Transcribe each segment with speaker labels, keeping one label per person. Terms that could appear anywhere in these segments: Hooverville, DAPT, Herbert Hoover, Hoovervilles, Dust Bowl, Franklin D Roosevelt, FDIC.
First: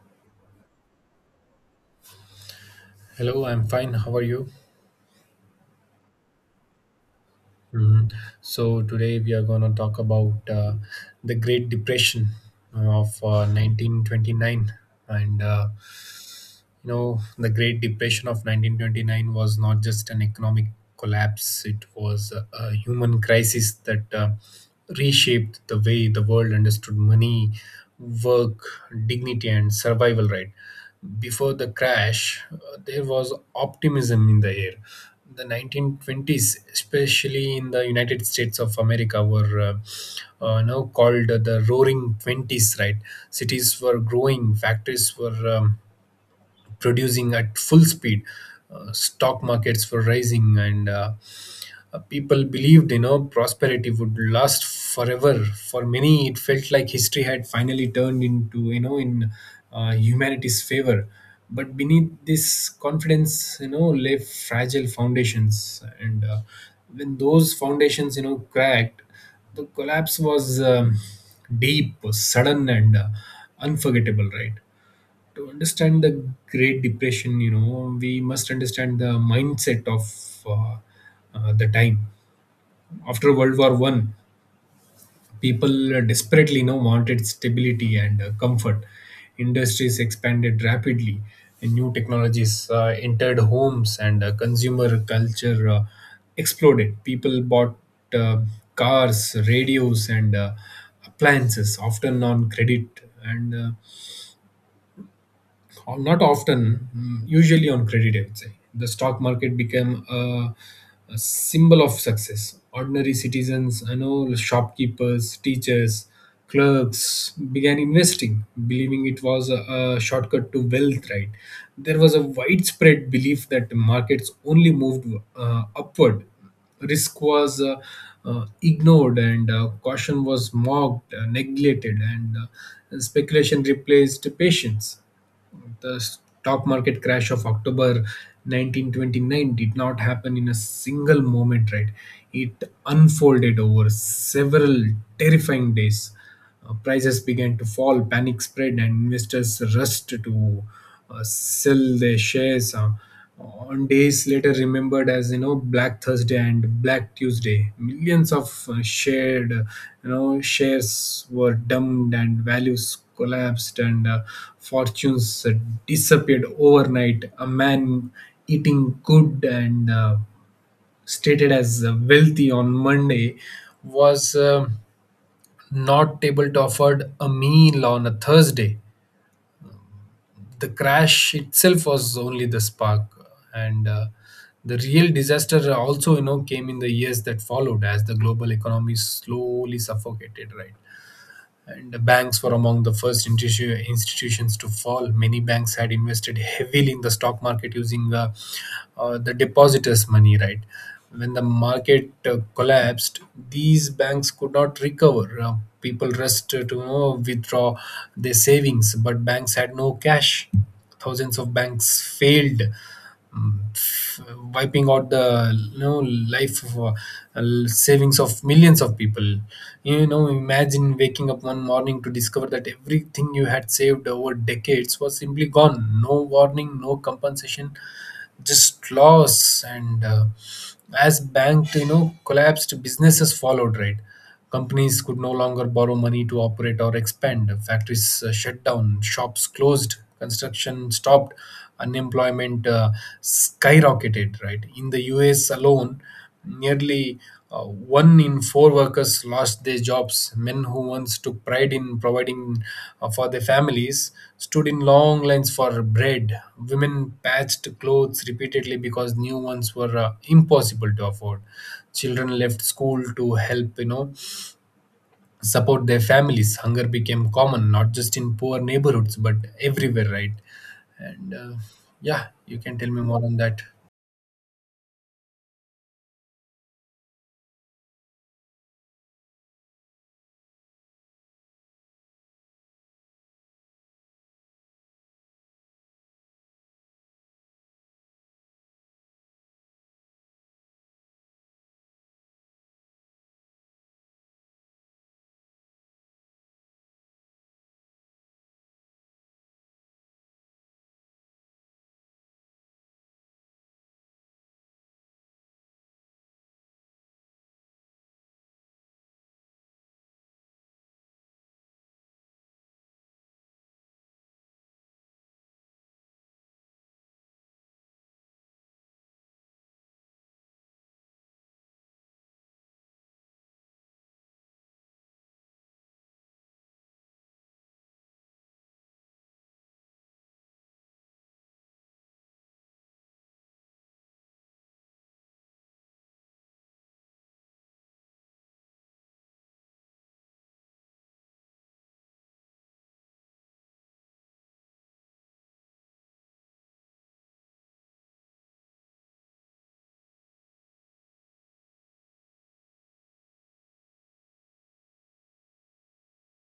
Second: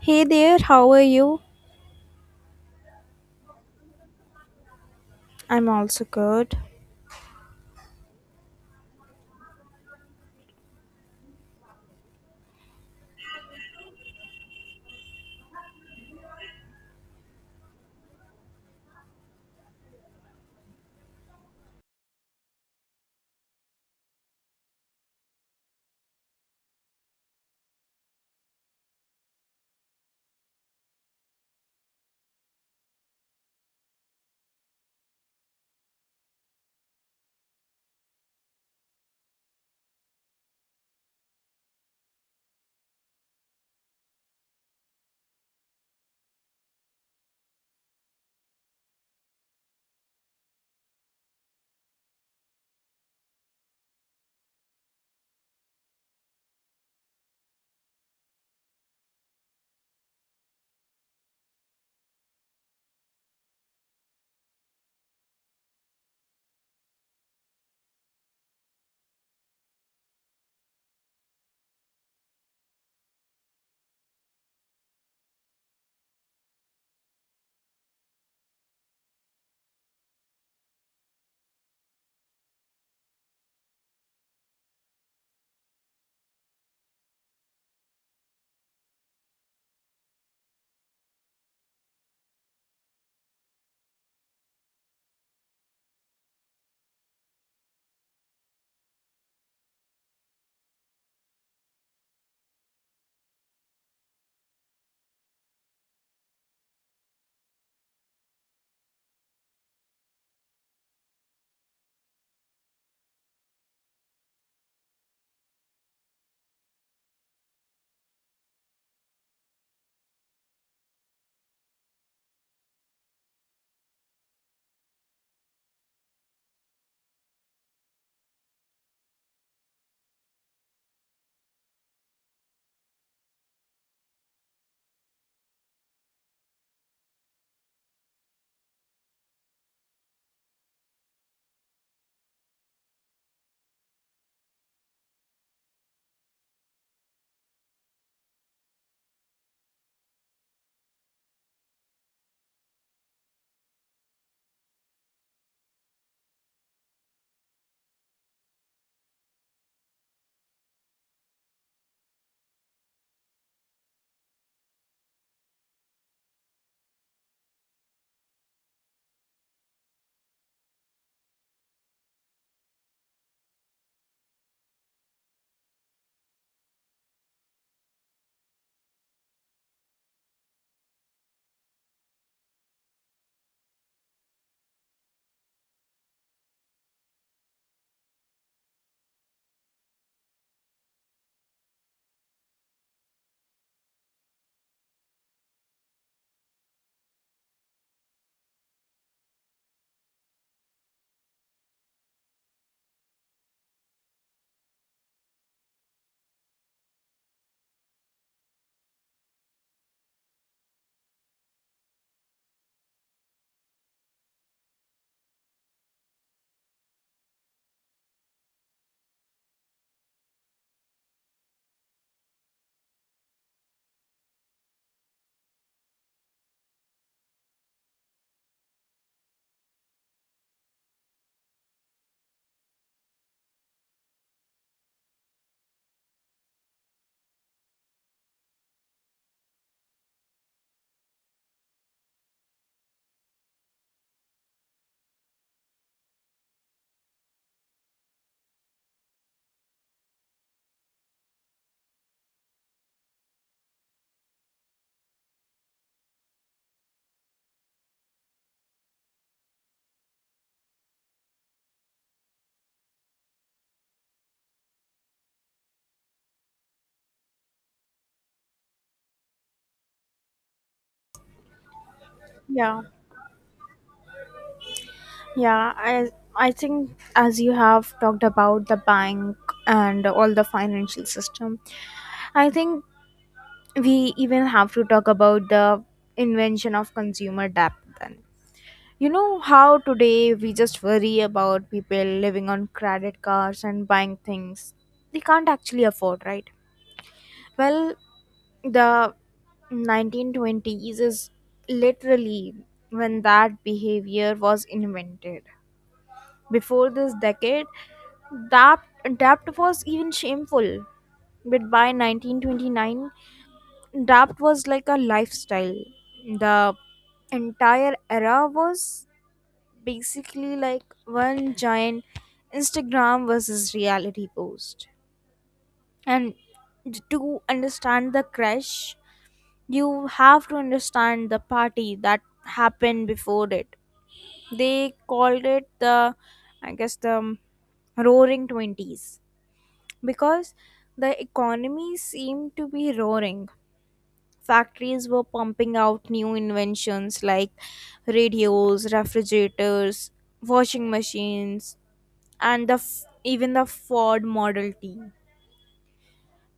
Speaker 1: Hey there, how are you?
Speaker 2: Hello, I'm fine. How are you?
Speaker 1: I'm also good.
Speaker 2: Mhm. So today we are going to talk about the Great Depression of 1929, and the great depression of 1929 was not just an economic collapse. It was a human crisis that reshaped the way the world understood money, work, dignity, and survival, right? Before the crash, there was optimism in the air. The 1920s, especially in the united states of america, were now called the roaring 20s, right? Cities were growing, factories were producing at full speed. Stock markets were rising, and people believed, prosperity would last forever. For many, it felt like history had finally turned into, you know, in humanity's favor. But beneath this confidence, lay fragile foundations, and when those foundations, cracked, the collapse was deep, sudden, and unforgettable, right? To understand the great depression, we must understand the mindset of uh, the time. After world war 1, people desperately, wanted stability and comfort. Industries expanded rapidly, and new technologies entered homes, and consumer culture exploded. People bought uh, cars, radios, and appliances, often on credit. And Or not often, mm, usually on credit, I would say. The stock market became a symbol of success. Ordinary citizens, I know, shopkeepers, teachers, clerks began investing, believing it was a shortcut to wealth, right? There was a widespread belief that markets only moved upward. Risk was ignored, and caution was mocked, neglected, and speculation replaced patience. The stock market crash of October 1929 did not happen in a single moment, right? It unfolded over several terrifying days. Prices began to fall, panic spread, and investors rushed to sell their shares. On days later remembered as, black thursday and black tuesday, millions of shared you know shares were dumped, and values collapsed, and fortunes disappeared overnight. A man eating good and, stated as wealthy on monday, was not able to afford a meal on a thursday. The crash itself was only the spark, and the real disaster also, came in the years that followed as the global economy slowly suffocated, right? And banks were among the first institutions to fall. Many banks had invested heavily in the stock market using the depositors' money, right? When the market collapsed, these banks could not recover. People rushed to, withdraw their savings, but banks had no cash. Thousands of banks failed, mm, f- wiping out the, you know life of, uh, savings of millions of people. Imagine waking up one morning to discover that everything you had saved over decades was simply gone. No warning, no compensation, just loss. And As bank, collapsed, businesses followed, right? Companies could no longer borrow money to operate or expand. Factories shut down, shops closed, construction stopped. Unemployment skyrocketed, right? In the us alone, nearly one in four workers lost their jobs. Men who once took pride in providing for their families stood in long lines for bread. Women patched clothes repeatedly because new ones were impossible to afford. Children left school to help, support their families. Hunger became common, not just in poor neighborhoods, but everywhere, right? And Yeah, you can
Speaker 1: Yeah,
Speaker 2: tell me more on that.
Speaker 1: yeah. I think as you have talked about the bank and all the financial system, I think we even have to talk about the invention of consumer debt then. You know how today we just worry about people living on credit cards and buying things they can't actually afford, right? Well, the 1920s is literally when that behavior was invented. Before this decade, DAPT, DAPT was even shameful. But by 1929, DAPT was like a lifestyle. The entire era was basically like one giant Instagram versus reality post. And to understand the crash, you have to understand the party that happened before it. They called it the, I guess, the roaring 20s because the economy seemed to be roaring. Factories were pumping out new inventions like radios, refrigerators, washing machines, and even the Ford Model T.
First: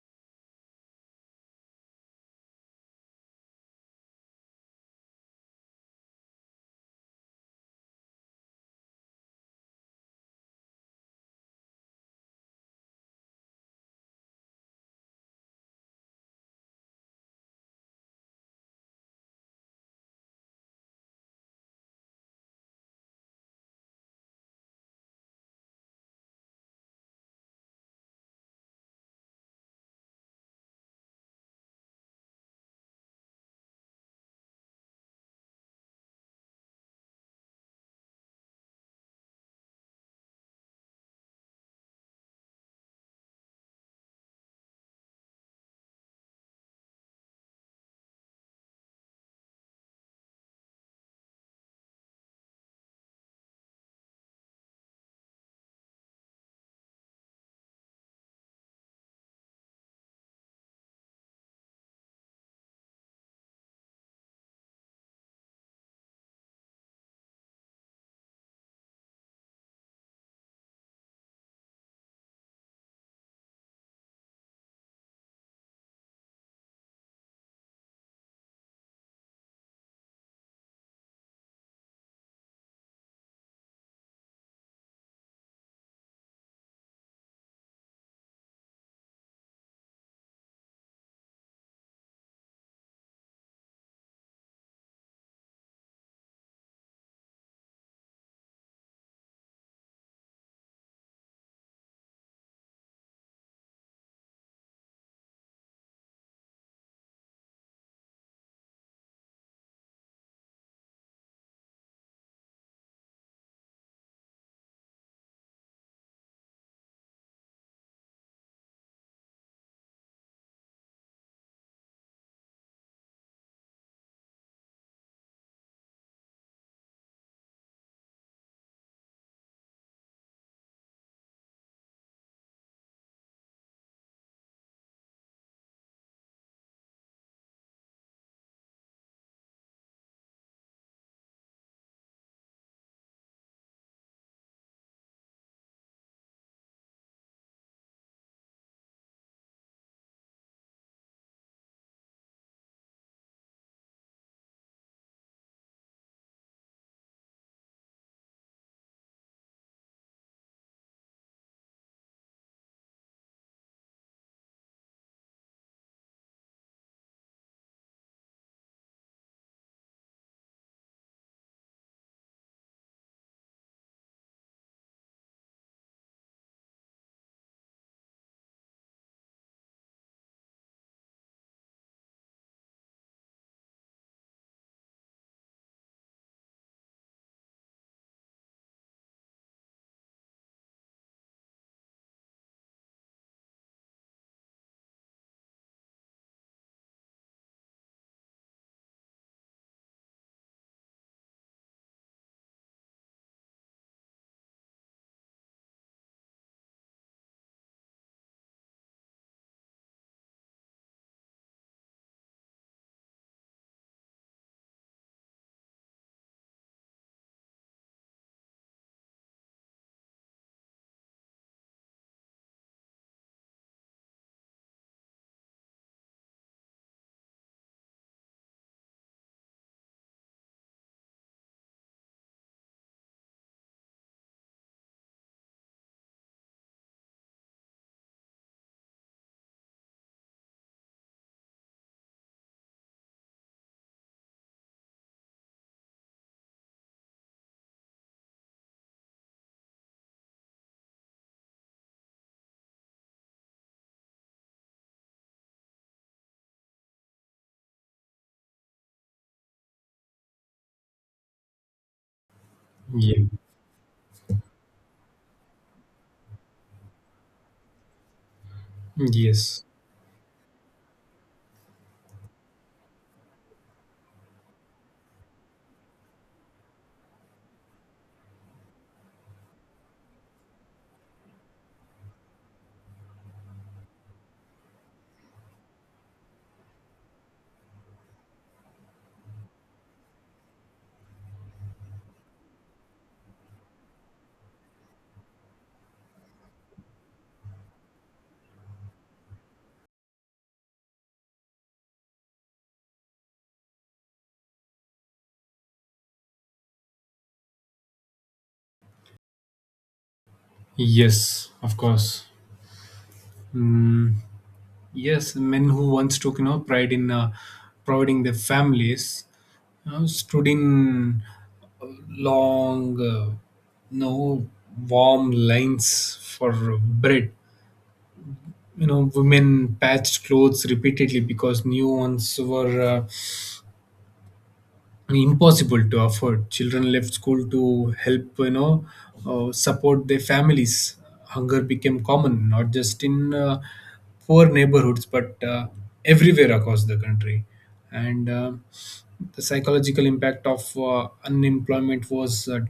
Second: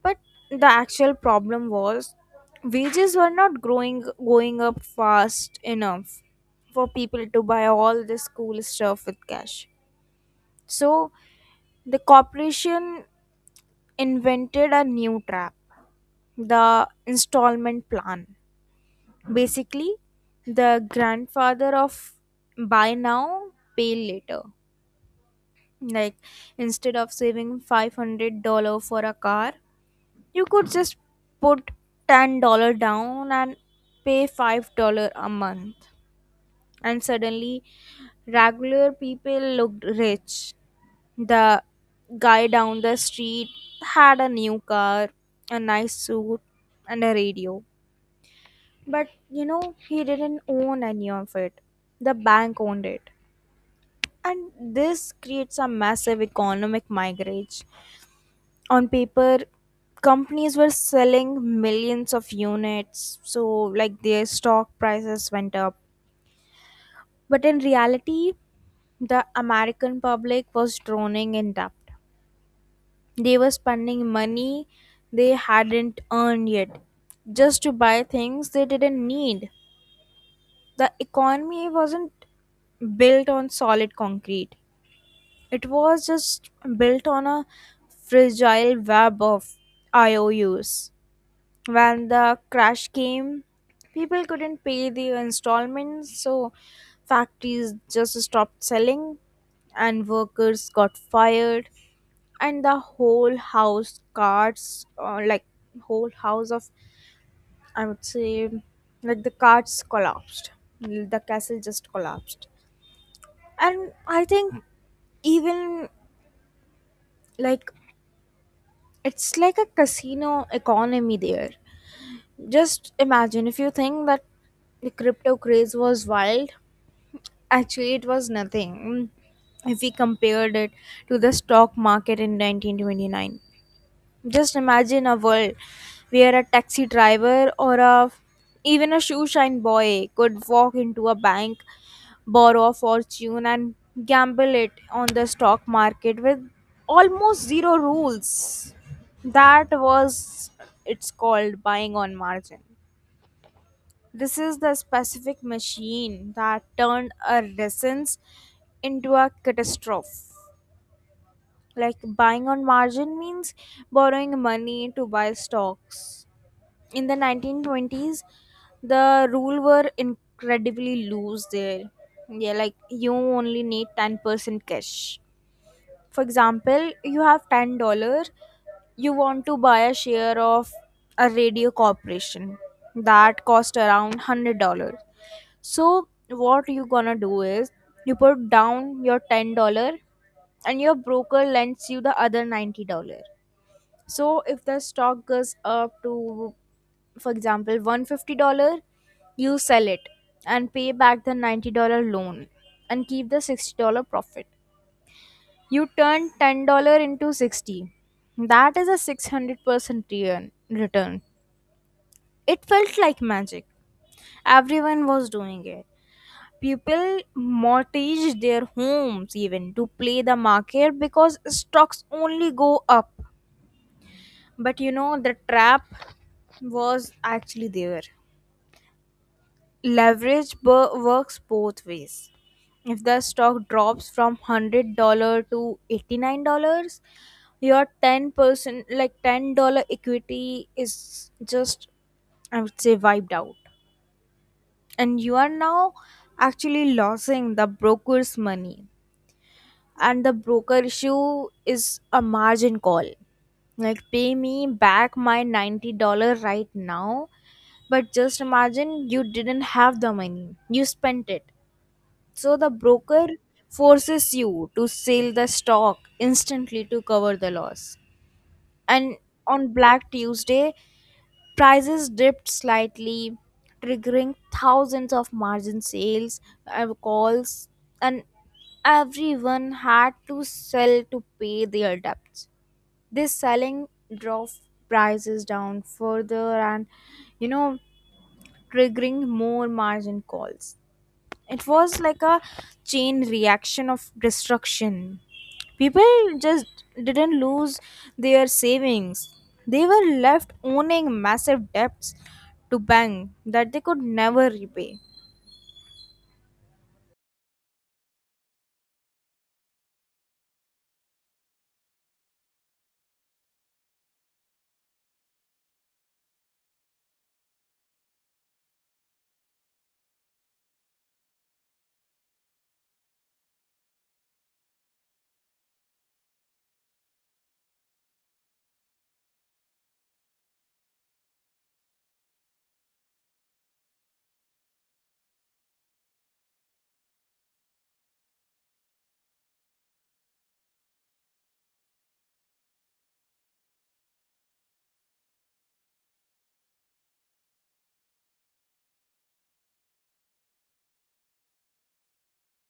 Speaker 1: But the actual problem was wages were not growing, going up fast enough for people to buy all this cool stuff with cash. So the corporation invented a new trap, the installment plan, basically the grandfather of buy now, pay later. Like, instead of saving $500 for a car, you could just put $10 down and pay $5 a month. And suddenly, regular people looked rich. The guy down the street had a new car, a nice suit, and a radio. But you know, he didn't own any of it. The bank owned it. And this creates a massive economic migrate. On paper, companies were selling millions of units, so like their stock prices went up. But in reality, the American public was drowning in debt. They were spending money they hadn't earned yet just to buy things they didn't need. The economy wasn't built on solid concrete, it was just built on a fragile web of IOUs. When the crash came, people couldn't pay the installments, so factories just stopped selling and workers got fired. And the whole house cards, like, whole house of, I would say, like the cards collapsed. The castle just collapsed. And I think, even, like, it's like a casino economy there. Just imagine, if you think that the crypto craze was wild, actually, it was nothing if we compared it to the stock market in 1929. Just imagine a world where a taxi driver or a, even a shoe shine boy could walk into a bank, borrow a fortune, and gamble it on the stock market with almost zero rules. That was, it's called buying on margin. This is the specific machine that turned a renaissance into a catastrophe. Like, buying on margin means borrowing money to buy stocks. In the 1920s, the rule were incredibly loose there. Yeah, like you only need 10% cash. For example, you have $10, you want to buy a share of a radio corporation that cost around $100. So what you gonna do is you put down your $10 and your broker lends you the other $90. So if the stock goes up to, for example, $150, you sell it and pay back the $90 loan and keep the $60 profit. You turn $10 into 60. That is a 600% return. It felt like magic. Everyone was doing it. People mortgaged their homes even to play the market because stocks only go up. But you know, the trap was actually there. Leverage works both ways. If the stock drops from $100 to $89, your 10%, like $10 equity, is just, I would say, wiped out. And you are now actually losing the broker's money. And the broker issue is a margin call, like, pay me back my $90 right now. But just imagine, you didn't have the money, you spent it. So the broker
Speaker 2: Yeah.
Speaker 1: forces you to sell the stock instantly to cover the loss. And
Speaker 2: Yes.
Speaker 1: on Black Tuesday, prices dipped slightly, triggering thousands of margin sales, calls, and everyone had to sell to pay their debts. This selling drove prices down further and, you know, triggering more margin calls. It was like a chain reaction of destruction. People just didn't lose their savings, they were left owning massive debts to bank that they could never repay.
Speaker 2: Yes, of course. Mm, yes, men who once took, pride in providing their families, stood in long, no warm lines for bread. You know, women patched clothes repeatedly because new ones were impossible to afford. Children left school to help, support their families. Hunger became common, not just in poor neighborhoods, but everywhere across the country. And The psychological impact of unemployment was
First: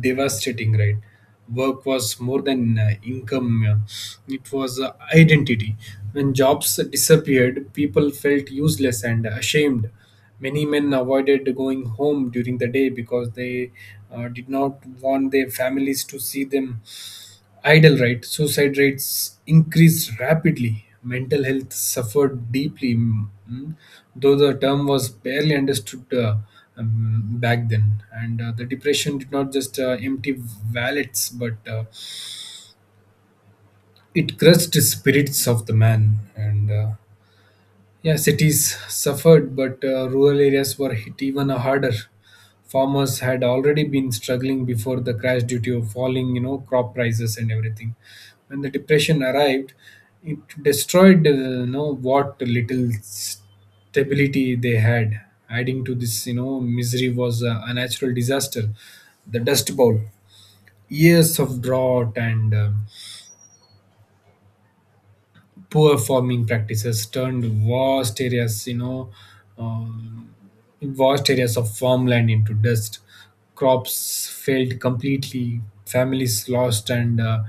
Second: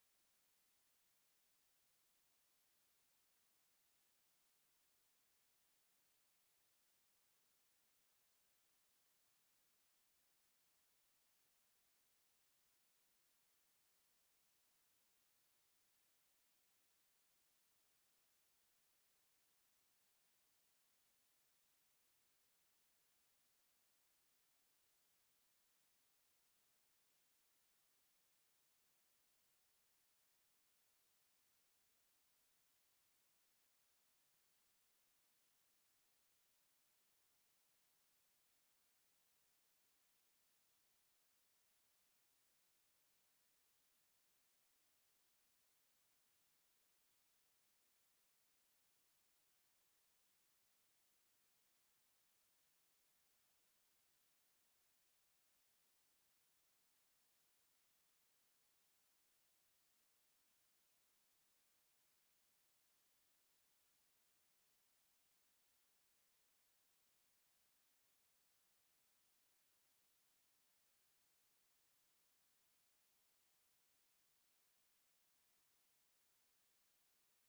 Speaker 2: devastating, right? Work was more than income, it was identity. When jobs disappeared, people felt useless and ashamed. Many men avoided going home during the day because they did not want their families to see them idle, right? Suicide rates increased rapidly. Mental health suffered deeply, though the term was barely understood back then. And The depression did not just empty wallets, but it crushed spirits of the man. And Yeah, cities suffered, but rural areas were hit even harder. Farmers had already been struggling before the crash due to falling, crop prices and everything. When the depression arrived, it destroyed, what little stability they had. Adding to this, misery was a natural disaster, the Dust Bowl. Years of drought and poor farming practices turned vast areas, um, vast areas of farmland into dust. Crops failed completely, families lost, and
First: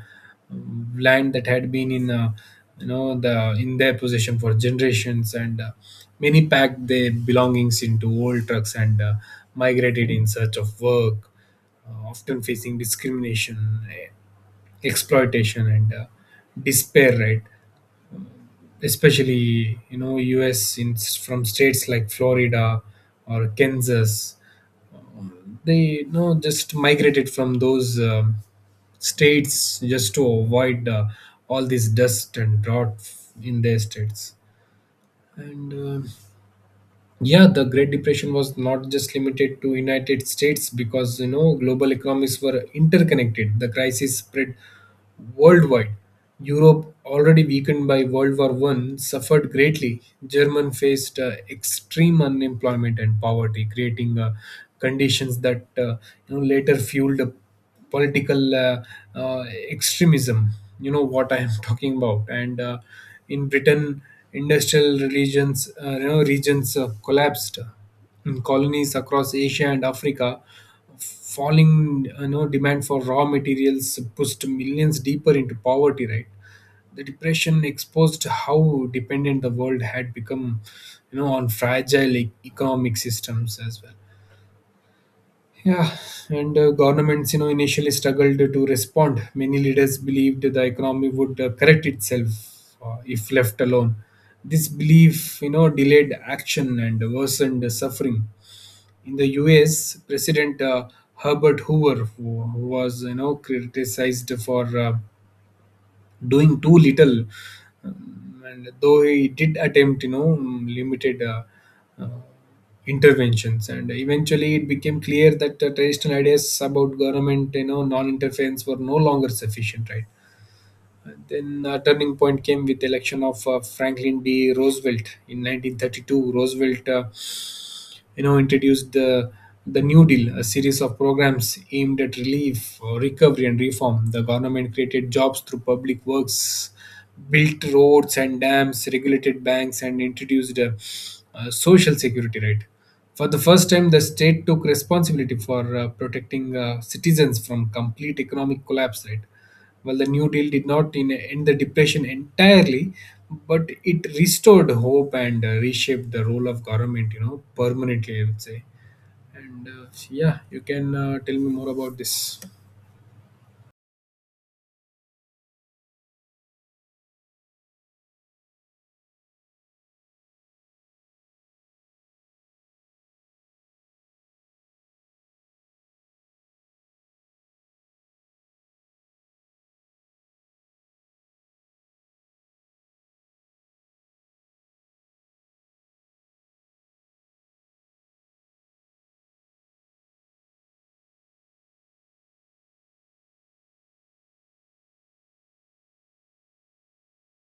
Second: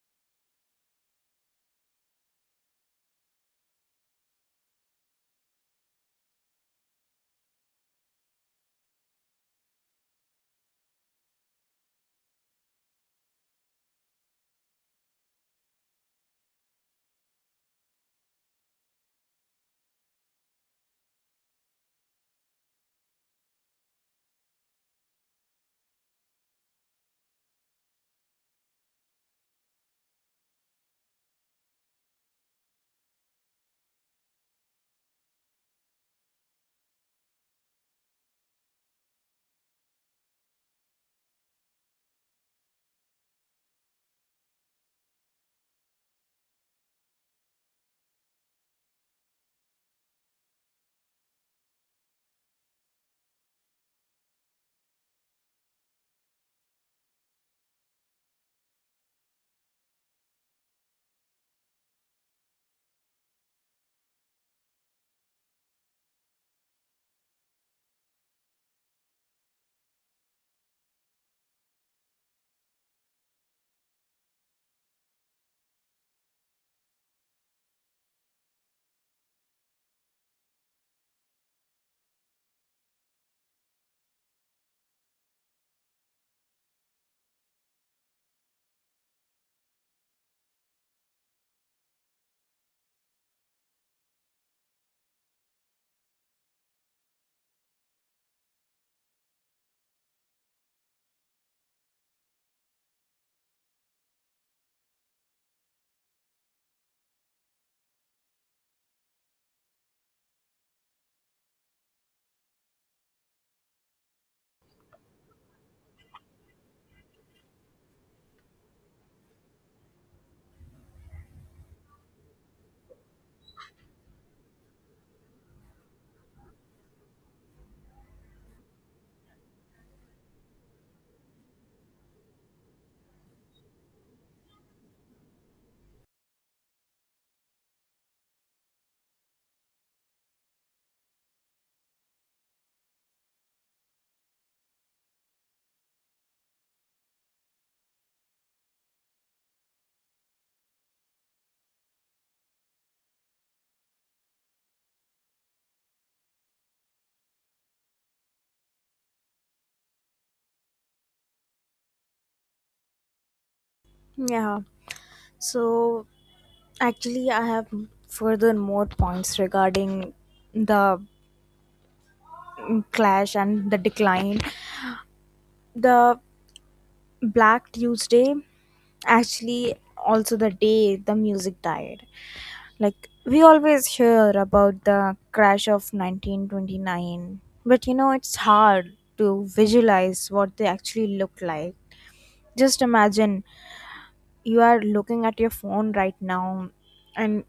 Speaker 2: land that had been in, you know, the in their possession for generations, and many packed their belongings into old trucks, and migrated in search of work, often facing discrimination, exploitation, and despair, right? Especially, us in, from states like florida or kansas, they, just migrated from those states just to avoid all this dust and drought in their states. And Yeah, the great depression was not just limited to united states because, global economies were interconnected. The crisis spread worldwide. Europe, already weakened by World War One, suffered greatly. German faced extreme unemployment and poverty, creating conditions that, later fueled political extremism. You know what I am talking about. And In Britain, industrial regions collapsed. In colonies across Asia and Africa, falling, demand for raw materials pushed millions deeper into poverty, right? The depression exposed how dependent the world had become, on fragile economic systems as well. Yeah. and Governments, initially struggled to respond. Many leaders believed the economy would correct itself if left alone. This belief, delayed action and worsened suffering. In the U.S., President Herbert Hoover, who was, criticized for doing too little, and though he did attempt, limited uh, interventions, and eventually it became clear that traditional ideas about government, non-interference, were no longer sufficient, right? And then a turning point came with the election of franklin d roosevelt in 1932. Roosevelt, introduced the New Deal, a series of programs aimed at relief, recovery, and reform. The government created jobs through public works, built roads and dams, regulated banks, and introduced social security. Right, for the first time, the state took responsibility for protecting citizens from complete economic collapse. Right, well, the New Deal did not end the depression entirely, but it restored hope, and reshaped the role of government, permanently, I would say. And Yeah, you can tell me more about this.
Speaker 1: Yeah, so actually I have further more points regarding the, mm, clash and the decline. The Black Tuesday, actually, also the day the music died. Like, we always hear about the crash of 1929, but you know, it's hard to visualize what they actually look like. Just imagine you are looking at your phone right now and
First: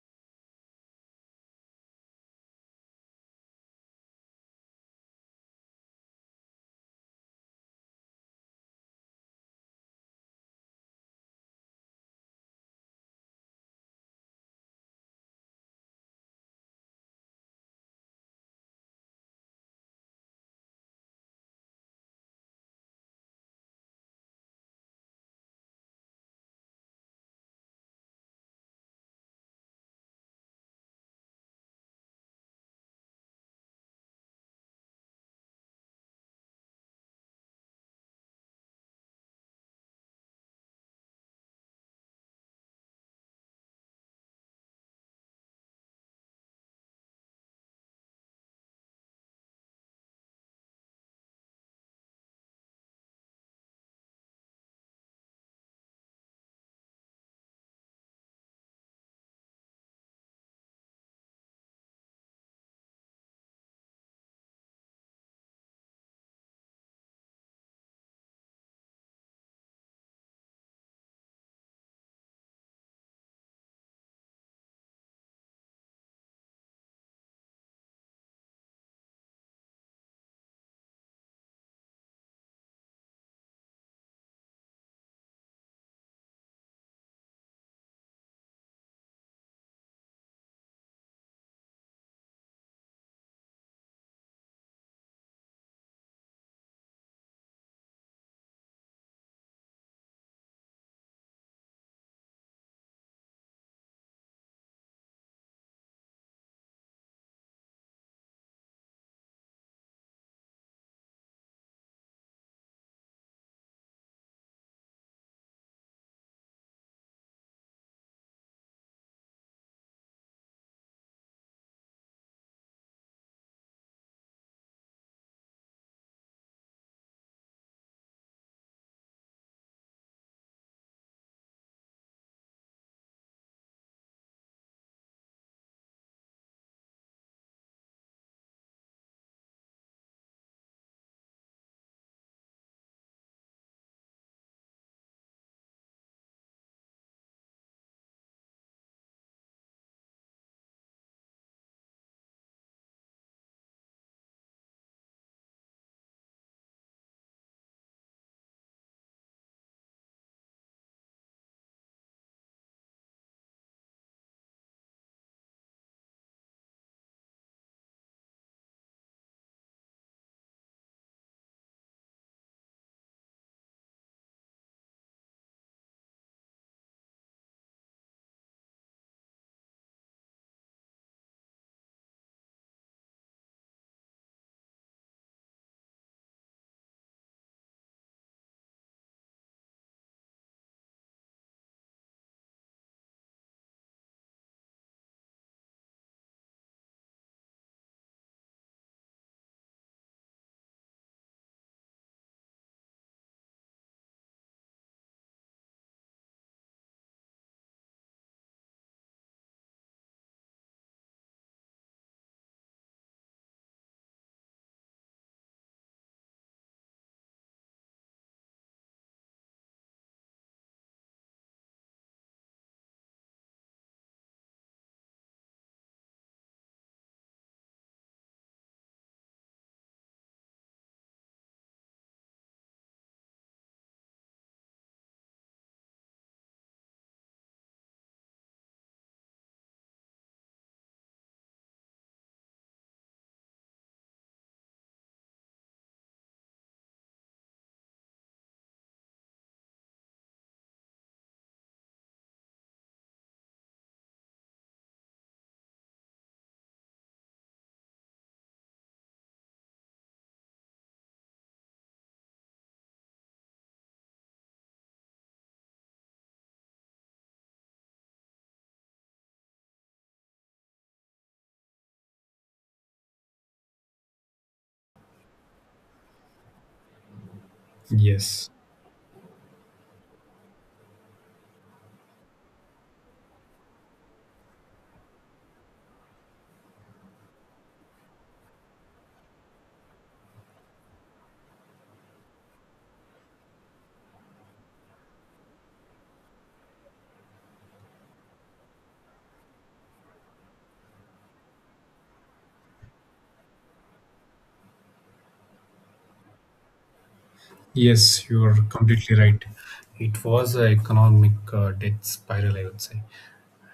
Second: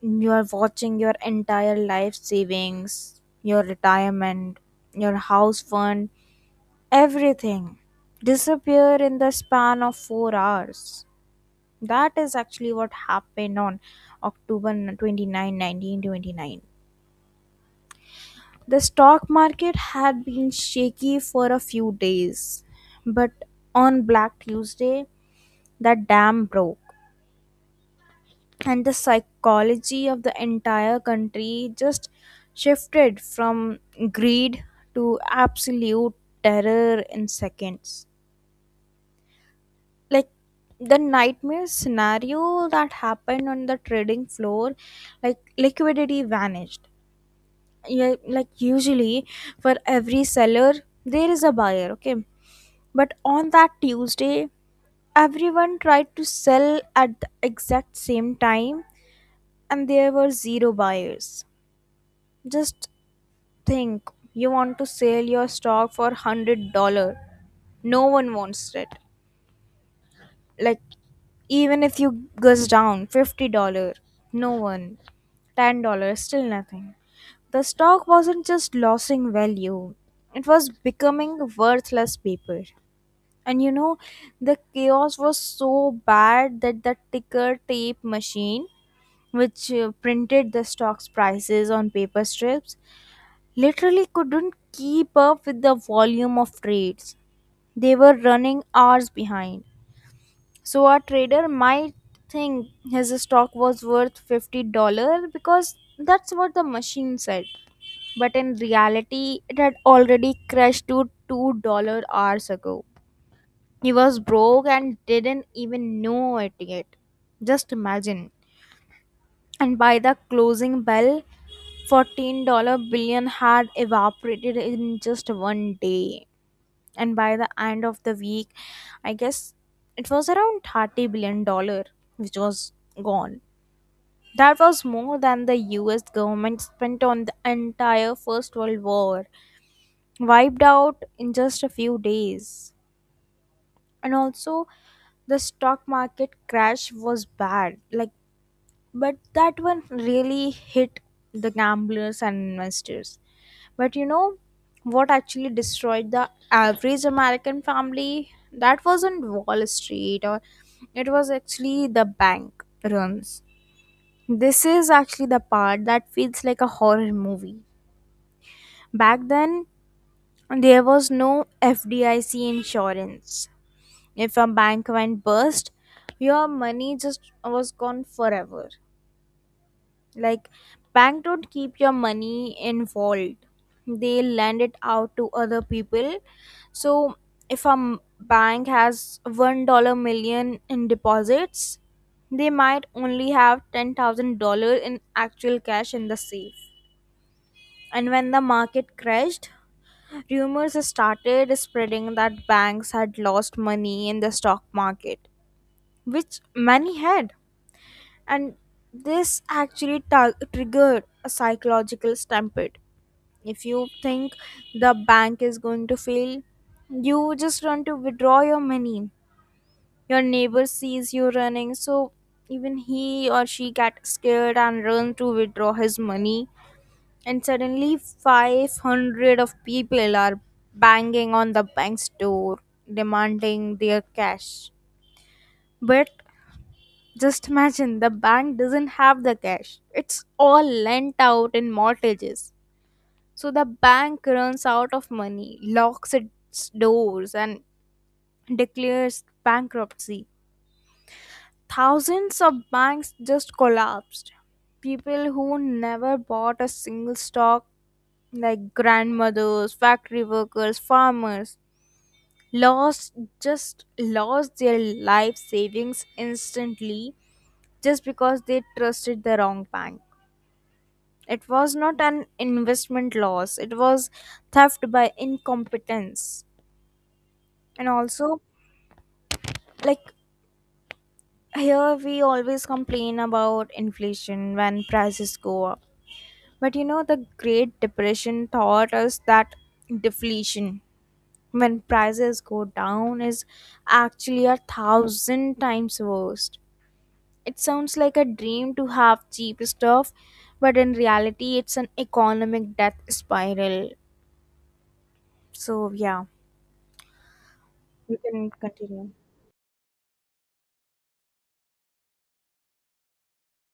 Speaker 1: you are watching your entire life savings, your retirement, your house fund, everything disappear in the span of 4 hours. That is actually what happened on October twenty-ninth, nineteen 29, 1929. The stock market had been shaky for a few days, but on Black Tuesday, the dam broke, and the psychology of the entire country just shifted from greed to absolute terror in seconds. Like, the nightmare scenario that happened on the trading floor, like liquidity vanished. Yeah, like usually for every seller there is a buyer, okay? But on that Tuesday, everyone tried to sell at the exact same time and there were zero buyers. Just think, you want to sell your stock for $100, no one wants it. Like, even if you goes down $50, no one, ten dollar, still nothing. The stock wasn't just losing value, it was becoming worthless paper. And you know, the chaos was so bad that the ticker tape machine, which printed the stock's prices on paper strips, literally couldn't keep up with the volume of trades. They were running hours behind. So a trader might think his stock was worth $50 because that's what the machine said, but in reality, it had already crashed to $2 hours ago. He was broke and didn't even know it yet. Just imagine. And by the closing bell, $14 billion had evaporated in just one day. And by the end of the week, I guess it was around $30 billion, dollar, which was gone. That was more than the US government spent on the entire First World War, wiped out in just a few days. And also, the stock market crash was bad. Like, but that one really hit the gamblers and investors. But you know what actually destroyed the average American family? That wasn't Wall Street, or it was actually the bank runs. This is actually the part that feels like a horror movie. Back then, there was no FDIC insurance. If a bank went bust, your money just was gone forever. Like, bank don't keep your money in vault. They lend it out to other people. So, if a bank has $1 million in deposits, they might only have $10,000 in actual cash in the safe. And when the market crashed, rumors started spreading that banks had lost money in the stock market, which many had. And this actually triggered a psychological stampede. If you think the bank is going to fail, you just run to withdraw your money. Your neighbor sees you running, so even he or she get scared and run to withdraw his money. And suddenly, 500 of people are banging on the bank's door demanding their cash. But just imagine, the bank doesn't have the cash. It's all lent out in mortgages. So the bank runs out of money, locks its doors, and declares bankruptcy. Thousands of banks just collapsed. People who never bought a single stock, like grandmothers, factory workers, farmers, lost, just lost their life savings instantly just because they trusted the wrong bank. It was not an investment loss, it was theft by incompetence. And also,
Speaker 2: Yes,
Speaker 1: like, here, we always complain about inflation when prices go up. But you know, the Great Depression taught us that deflation, when prices go down, is actually a thousand times worse. It sounds like a dream to have cheap stuff, but in reality, it's an economic death spiral. So, yeah. You
Speaker 2: yes, you
Speaker 1: can
Speaker 2: are
Speaker 1: continue.
Speaker 2: completely right. It was an economic death spiral, I would say.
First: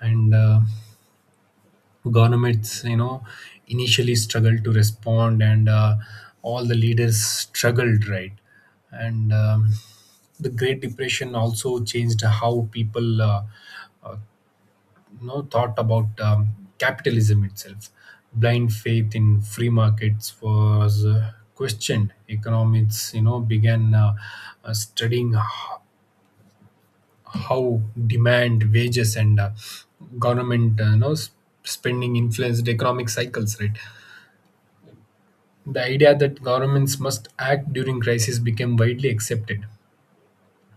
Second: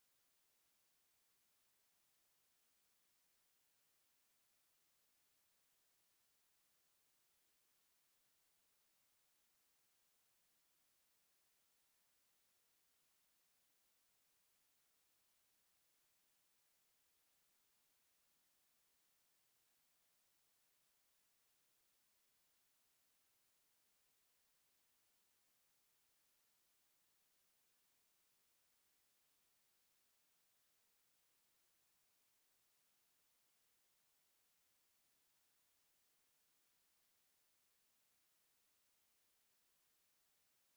Speaker 2: And Governments, initially struggled to respond, and all the leaders struggled, right? and The great depression also changed how people, thought about capitalism itself. Blind faith in free markets was questioned. Economists, began studying how demand, wages, and government, spending influenced economic cycles, right? The idea that governments must act during crisis became widely accepted.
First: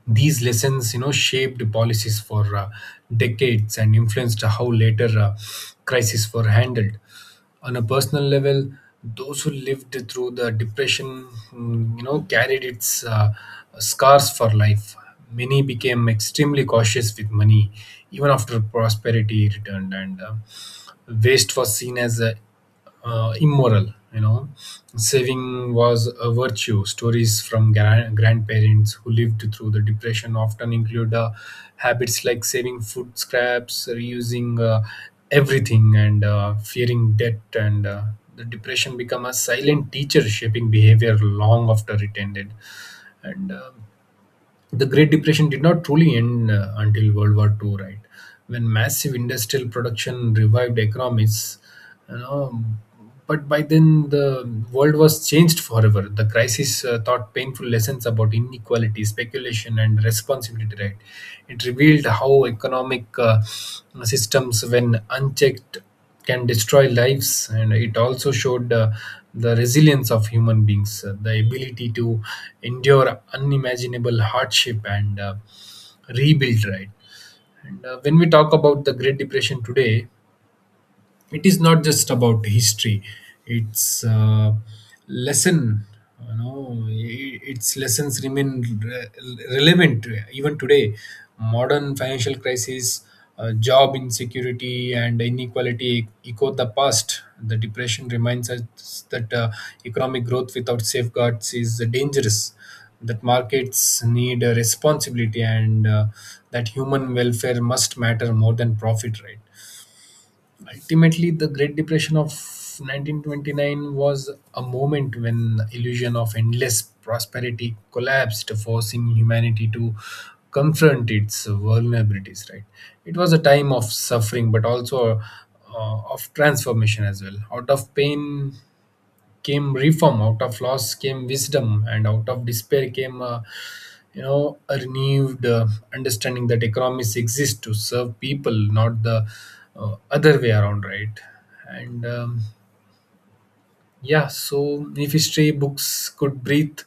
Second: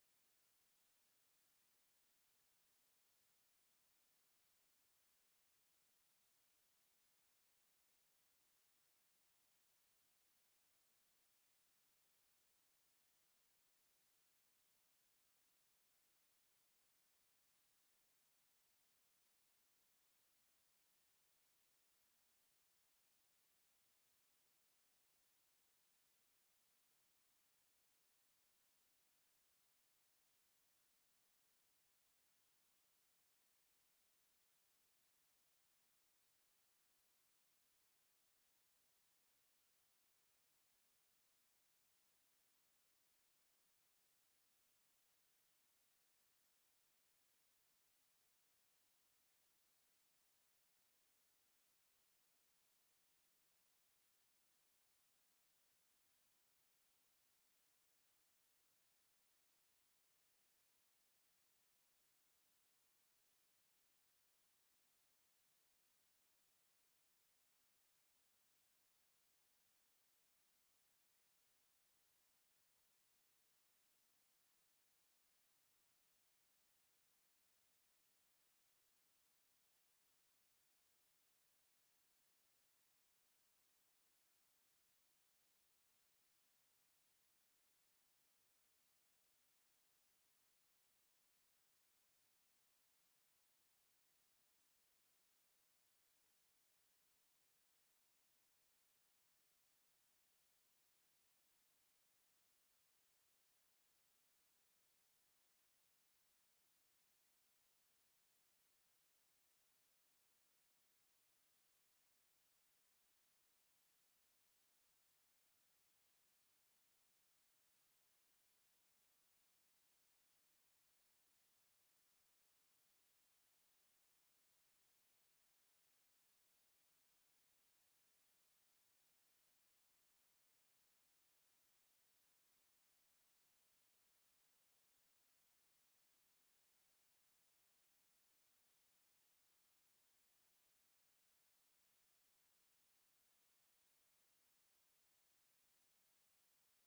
Speaker 2: These lessons, shaped policies for decades and influenced how later crises were handled. On a personal level, those who lived through the depression, carried its scars for life. Many became extremely cautious with money, even after prosperity returned, and waste was seen as a immoral. Saving was a virtue. Stories from grandparents who lived through the depression often include habits like saving food scraps, reusing everything, and fearing debt. And The depression become a silent teacher, shaping behavior long after it ended. And The Great Depression did not truly end until World War II, right? When massive industrial production revived economies, you know. But by then, the world was changed forever. The crisis taught painful lessons about inequality, speculation, and responsibility, right? It revealed how economic systems, when unchecked, can destroy lives, and it also showed the resilience of human beings, the ability to endure unimaginable hardship and rebuild, right? and When we talk about the great depression today, it is not just about history. It's lesson you know I- its lessons remain re- relevant even today. Modern financial crisis, job insecurity, and inequality echo the past. The depression reminds us that economic growth without safeguards is dangerous, that markets need a responsibility, and that human welfare must matter more than profit, right? Ultimately, the Great Depression of 1929 was a moment when the illusion of endless prosperity collapsed, forcing humanity to confront its vulnerabilities. Right, it was a time of suffering, but also of transformation as well. Out of pain came reform, out of loss came wisdom, and out of despair came, a renewed understanding that economies exist to serve people, not the other way around, right? and Yeah, so if history books could breathe,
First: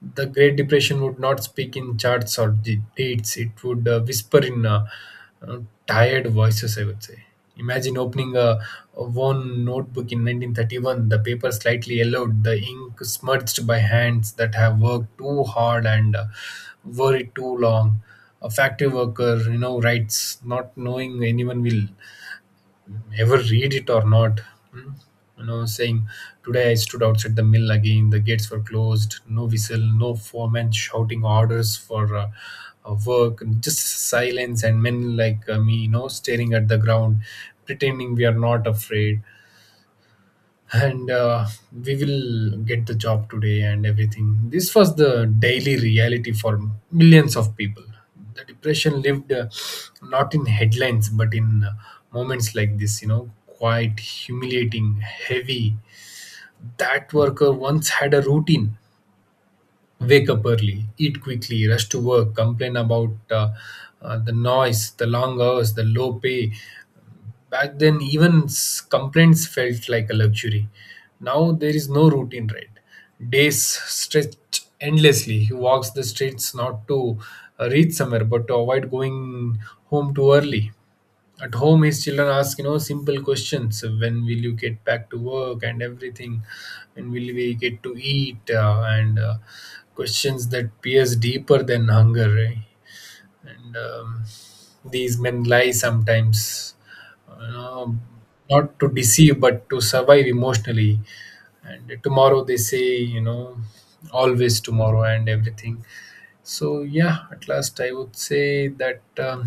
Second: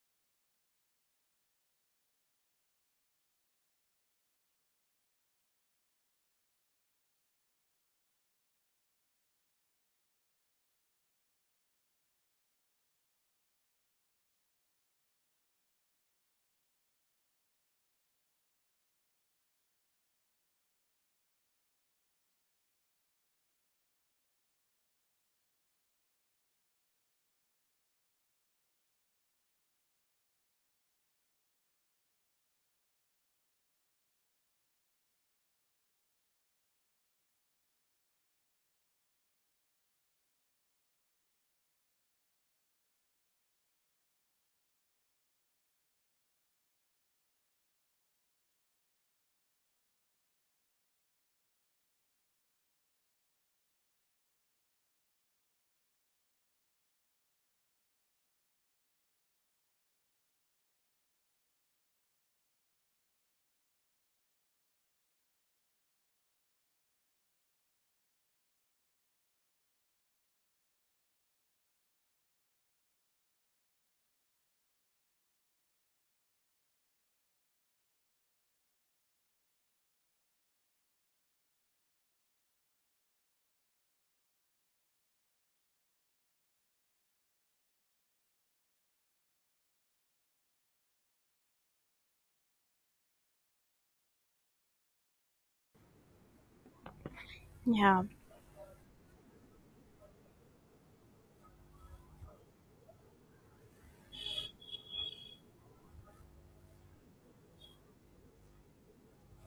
Speaker 2: the Great Depression would not speak in charts or dates. It would whisper in uh, tired voices, I would say. Imagine opening a worn notebook in 1931, the paper slightly yellowed, the ink smudged by hands that have worked too hard and worried too long. A factory worker, writes, not knowing anyone will ever read it or not. Hmm? You know, saying, today I stood outside the mill again. The gates were closed. No whistle, no foreman shouting orders for work, just silence, and men like, me, staring at the ground, pretending we are not afraid, and we will get the job today and everything. This was the daily reality for millions of people. The depression lived not in headlines but in moments like this, quite humiliating, heavy. That worker once had a routine: wake up early, eat quickly, rush to work, complain about the noise, the long hours, the low pay. Back then, even complaints felt like a luxury. Now there is no routine, right? Days stretch endlessly. He walks the streets not to reach somewhere, but to avoid going home too early. At home, his children ask, simple questions. When will you get back to work and everything? When will we get to eat? And Questions that pierce deeper than hunger. Eh? And These men lie sometimes, you know,
Speaker 1: Yeah,
Speaker 2: not to deceive but to survive emotionally. And tomorrow they say, always tomorrow and everything. So yeah, at last I would say that,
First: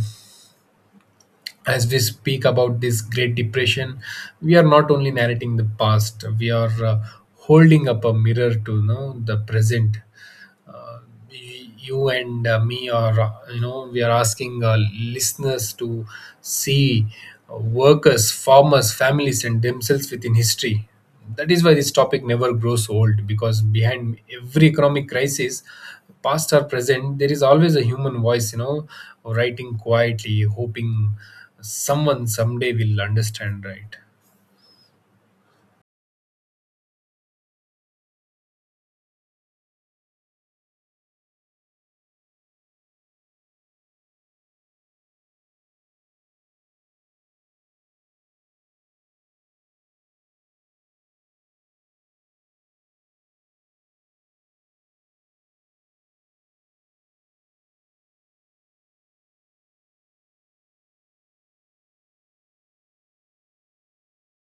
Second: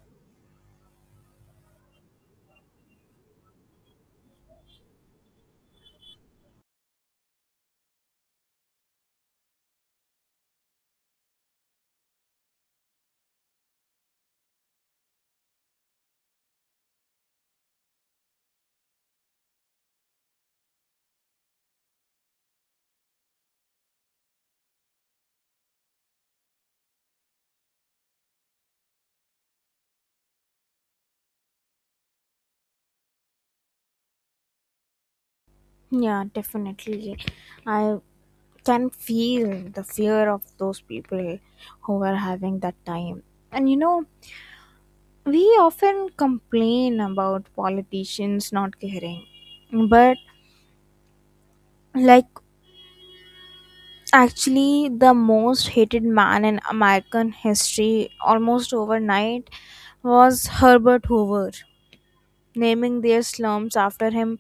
Speaker 2: as we speak about this great depression, we are not only narrating the past, we are holding up a mirror to, the present. uh, you and me are, we are asking listeners to see uh, workers, farmers, families, and themselves within history. That is why this topic never grows old, because behind every economic crisis, past or present, there is always a human voice, writing quietly, hoping someone someday will understand, right?
Speaker 1: yeah, definitely. I can feel the fear of those people who are having that time. And you know, we often complain about politicians not caring. But, like, actually, the most hated man in American history almost overnight was Herbert Hoover, naming their slums after him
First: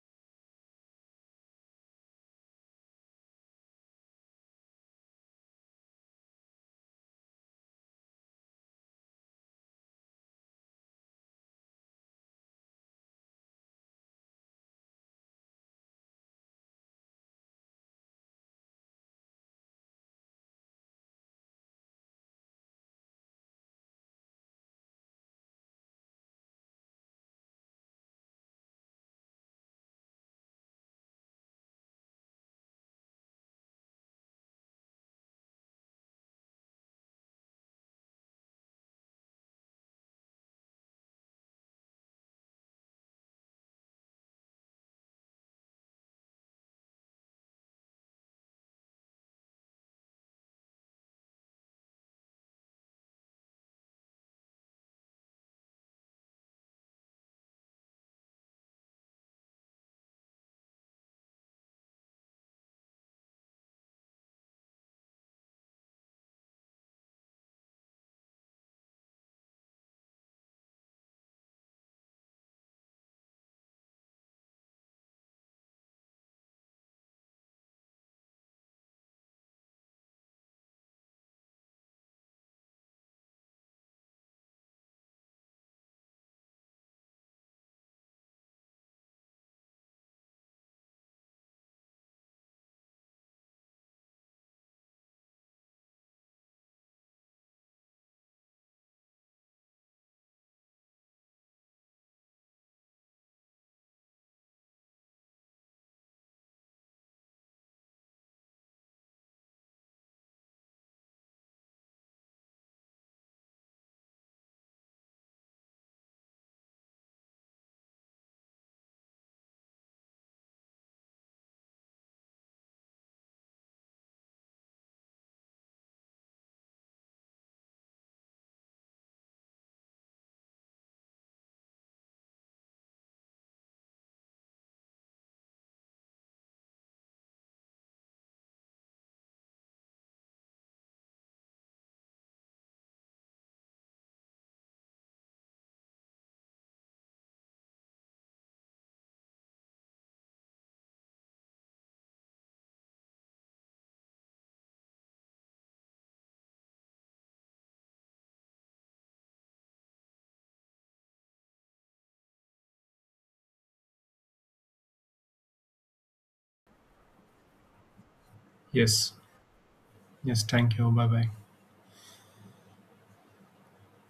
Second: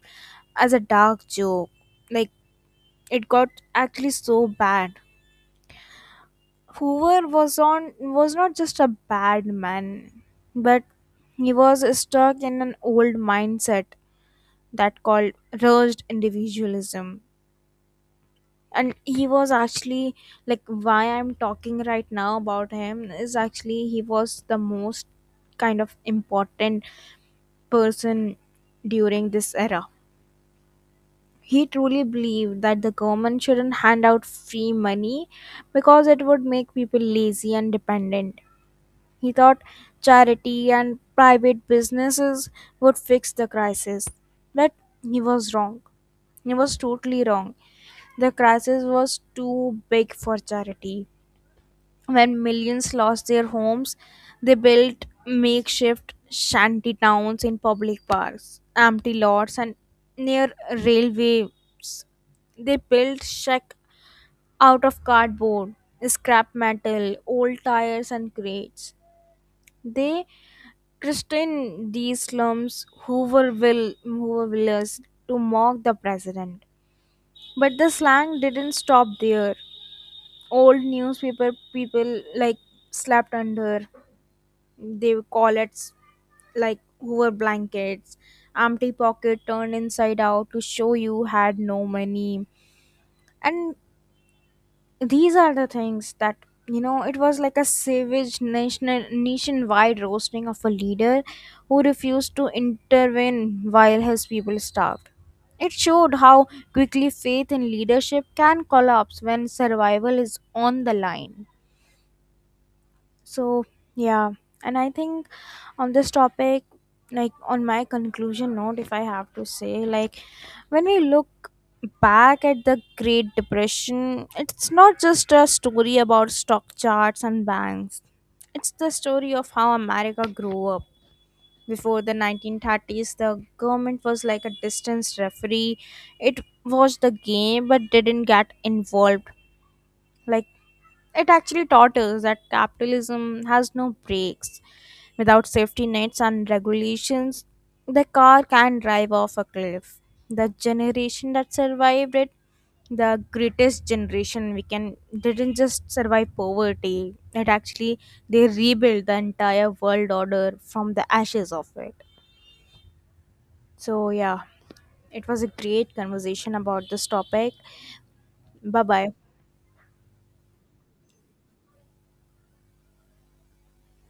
Speaker 1: as a dark joke. Like, it got actually so bad. Hoover was not just a bad man, but he was stuck in an old mindset that called rushed individualism. And he was actually, like, why I'm talking right now about him is actually he was the most kind of important person during this era. He truly believed that the government shouldn't hand out free money because it would make people lazy and dependent. He thought charity and private businesses would fix the crisis. But he was wrong. He was totally wrong. The crisis was too big for charity. When millions lost their homes, they built makeshift shanty towns in public parks, empty lots, and near railway. They built shack out of cardboard, scrap metal, old tires, and crates. They christened these slums Hooverville, Hoovervilles, to mock the president. But the slang didn't stop there. Old newspaper people like slept under. They call it like Hoover blankets, empty pocket turned inside out to show you had no money. And these are the things that, you know, it was like a savage national nationwide roasting of a leader who refused to intervene while his people starved. It showed how quickly faith in leadership can collapse when survival is on the line. So, yeah. And I think on this topic, like, on my conclusion note, if I have to say, like, when we look back at the Great Depression, it's not just a story about stock charts and banks. It's the story of how America grew up. Before the 1930s, the government was like a distance referee. It watched the game but didn't get involved. Like, it actually taught us that capitalism has no brakes. Without safety nets and regulations, the car can drive off a cliff. The generation that survived it, the greatest generation we can, didn't just survive poverty. It actually, they rebuilt the entire world order from the ashes of it. So yeah, it was a great conversation about this topic. Bye
Speaker 2: Yes.
Speaker 1: bye.
Speaker 2: Yes. Thank you. Bye bye.